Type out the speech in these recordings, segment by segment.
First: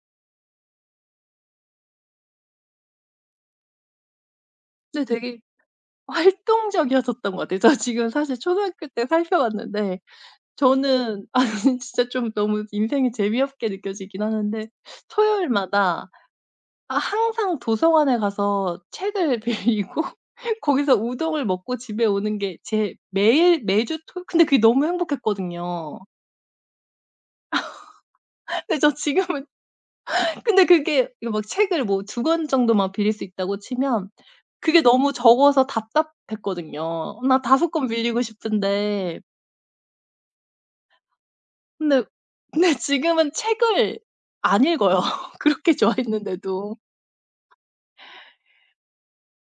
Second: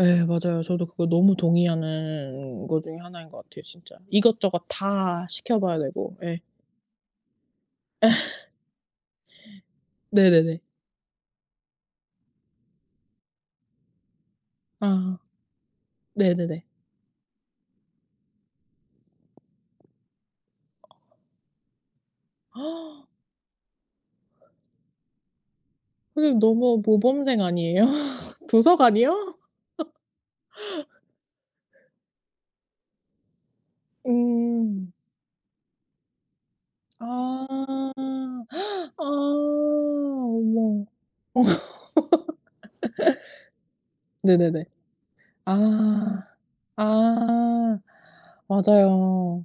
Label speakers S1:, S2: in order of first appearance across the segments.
S1: 예 맞아요. 저도 그것 너무 동의하는 것 중에 하나인 것 같아요 진짜. 이것저것
S2: 네
S1: 다
S2: 되게
S1: 시켜 봐야 되고. 예.
S2: 활동적이었었던 것 같아요. 저 지금 사실 초등학교 때 살펴 봤는데
S1: 네네네.
S2: 저는 아니 진짜 좀 너무 인생이 너무 재미없게 느껴지긴 하는데
S1: 아.
S2: 토요일마다
S1: 네네네.
S2: 아 항상 도서관에 가서 책을 빌리고 거기서 우동을 먹고 집에 오는 게 제일 매일, 매주 토 근데 그게 너무 행복했거든요.
S1: 선생님 너무 모범생 아니에요?
S2: 네 저
S1: 도서관이요?
S2: 지금은 근데 그게 이거 뭐 책을 뭐 2 권 정도만 빌릴 수 있다고 치면 그게
S1: 음.
S2: 너무 적어서 답답했거든요. 막 5 권
S1: 아.
S2: 빌리고
S1: 어
S2: 싶은데
S1: 어머. 어.
S2: 근데 근데 지금은 책을 안
S1: 네네네.
S2: 읽어요. 그렇게
S1: 아.
S2: 좋아했는데도.
S1: 아. 맞아요,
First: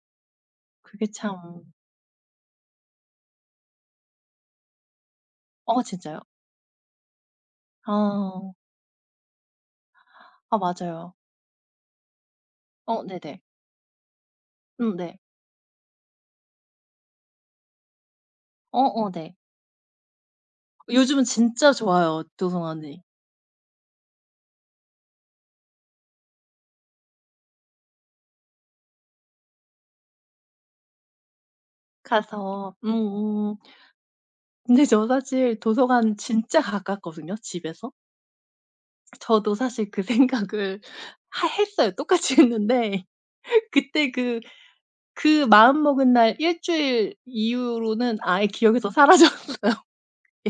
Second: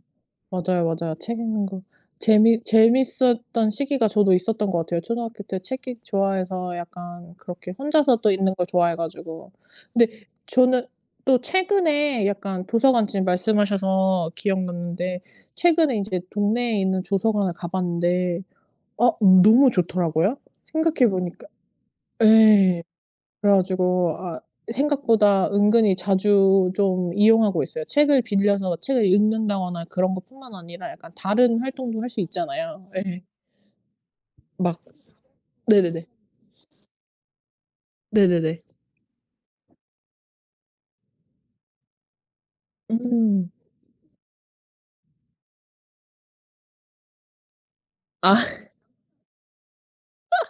S1: 맞아요,
S2: 그게
S1: 맞아요. 책
S2: 참
S1: 읽는 것 재미 재밌었던 시기가 저도 있었던 것 같아요. 초등학교 때
S2: 어
S1: 책 읽기
S2: 진짜요?
S1: 좋아해서 약간 그렇게 혼자서 또
S2: 아.
S1: 읽는 것 좋아해 가지고. 근데
S2: 아
S1: 저는
S2: 맞아요.
S1: 또 최근에 약간
S2: 어
S1: 도서관 지금
S2: 네네.
S1: 말씀하셔서
S2: 음 네.
S1: 기억났는데 최근에 인제 동네에 있는 도서관을 가 봤는데 어
S2: 어어 네.
S1: 너무 좋더라구요. 생각해
S2: 요즘은
S1: 보니까
S2: 진짜 좋아요
S1: 예.
S2: 도서관이.
S1: 그래 가지고 아 생각보다 은근히 자주 좀 이용하고 있어요. 책을 빌려서 책을 읽는다거나 그런 것뿐만 아니라 약간 다른 활동도 할 수
S2: 가서
S1: 있잖아요. 예.
S2: 음음.
S1: 막
S2: 근데 저도 사실
S1: 네네네.
S2: 도서관 진짜 가깝거든요 집에서.
S1: 네네네.
S2: 저도 사실 그 생각을 하 했어요. 똑같이 했는데.
S1: 음.
S2: 그때 그 그 마음먹은 날 1 주일 이후로는
S1: 아.
S2: 아예 기억에서 사라졌어요.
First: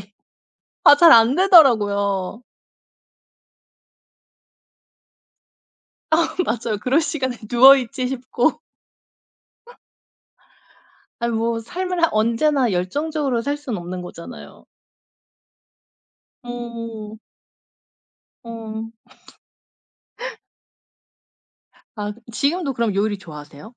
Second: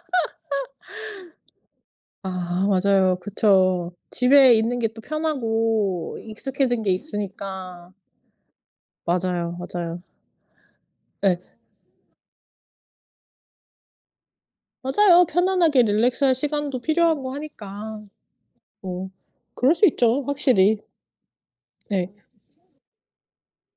S2: 예. 아 잘 안 되더라고요.
S1: 아. 맞아요. 그쵸. 집에 있는 게 또 편하고
S2: 아 맞아요.
S1: 익숙해진 게
S2: 그럴 시간에 누워
S1: 있으니까.
S2: 있지 싶고
S1: 맞아요, 맞아요.
S2: 아이
S1: 예.
S2: 뭐 삶을 한 언제나 열정적으로 살 수는 없는 거잖아요.
S1: 맞아요. 편안하게 릴랙스할 시간도
S2: 음.
S1: 필요하고 하니까
S2: 어.
S1: 뭐 그럴 수 있죠 확실히. 네.
S2: 아 그 지금도 그럼 요리 좋아하세요?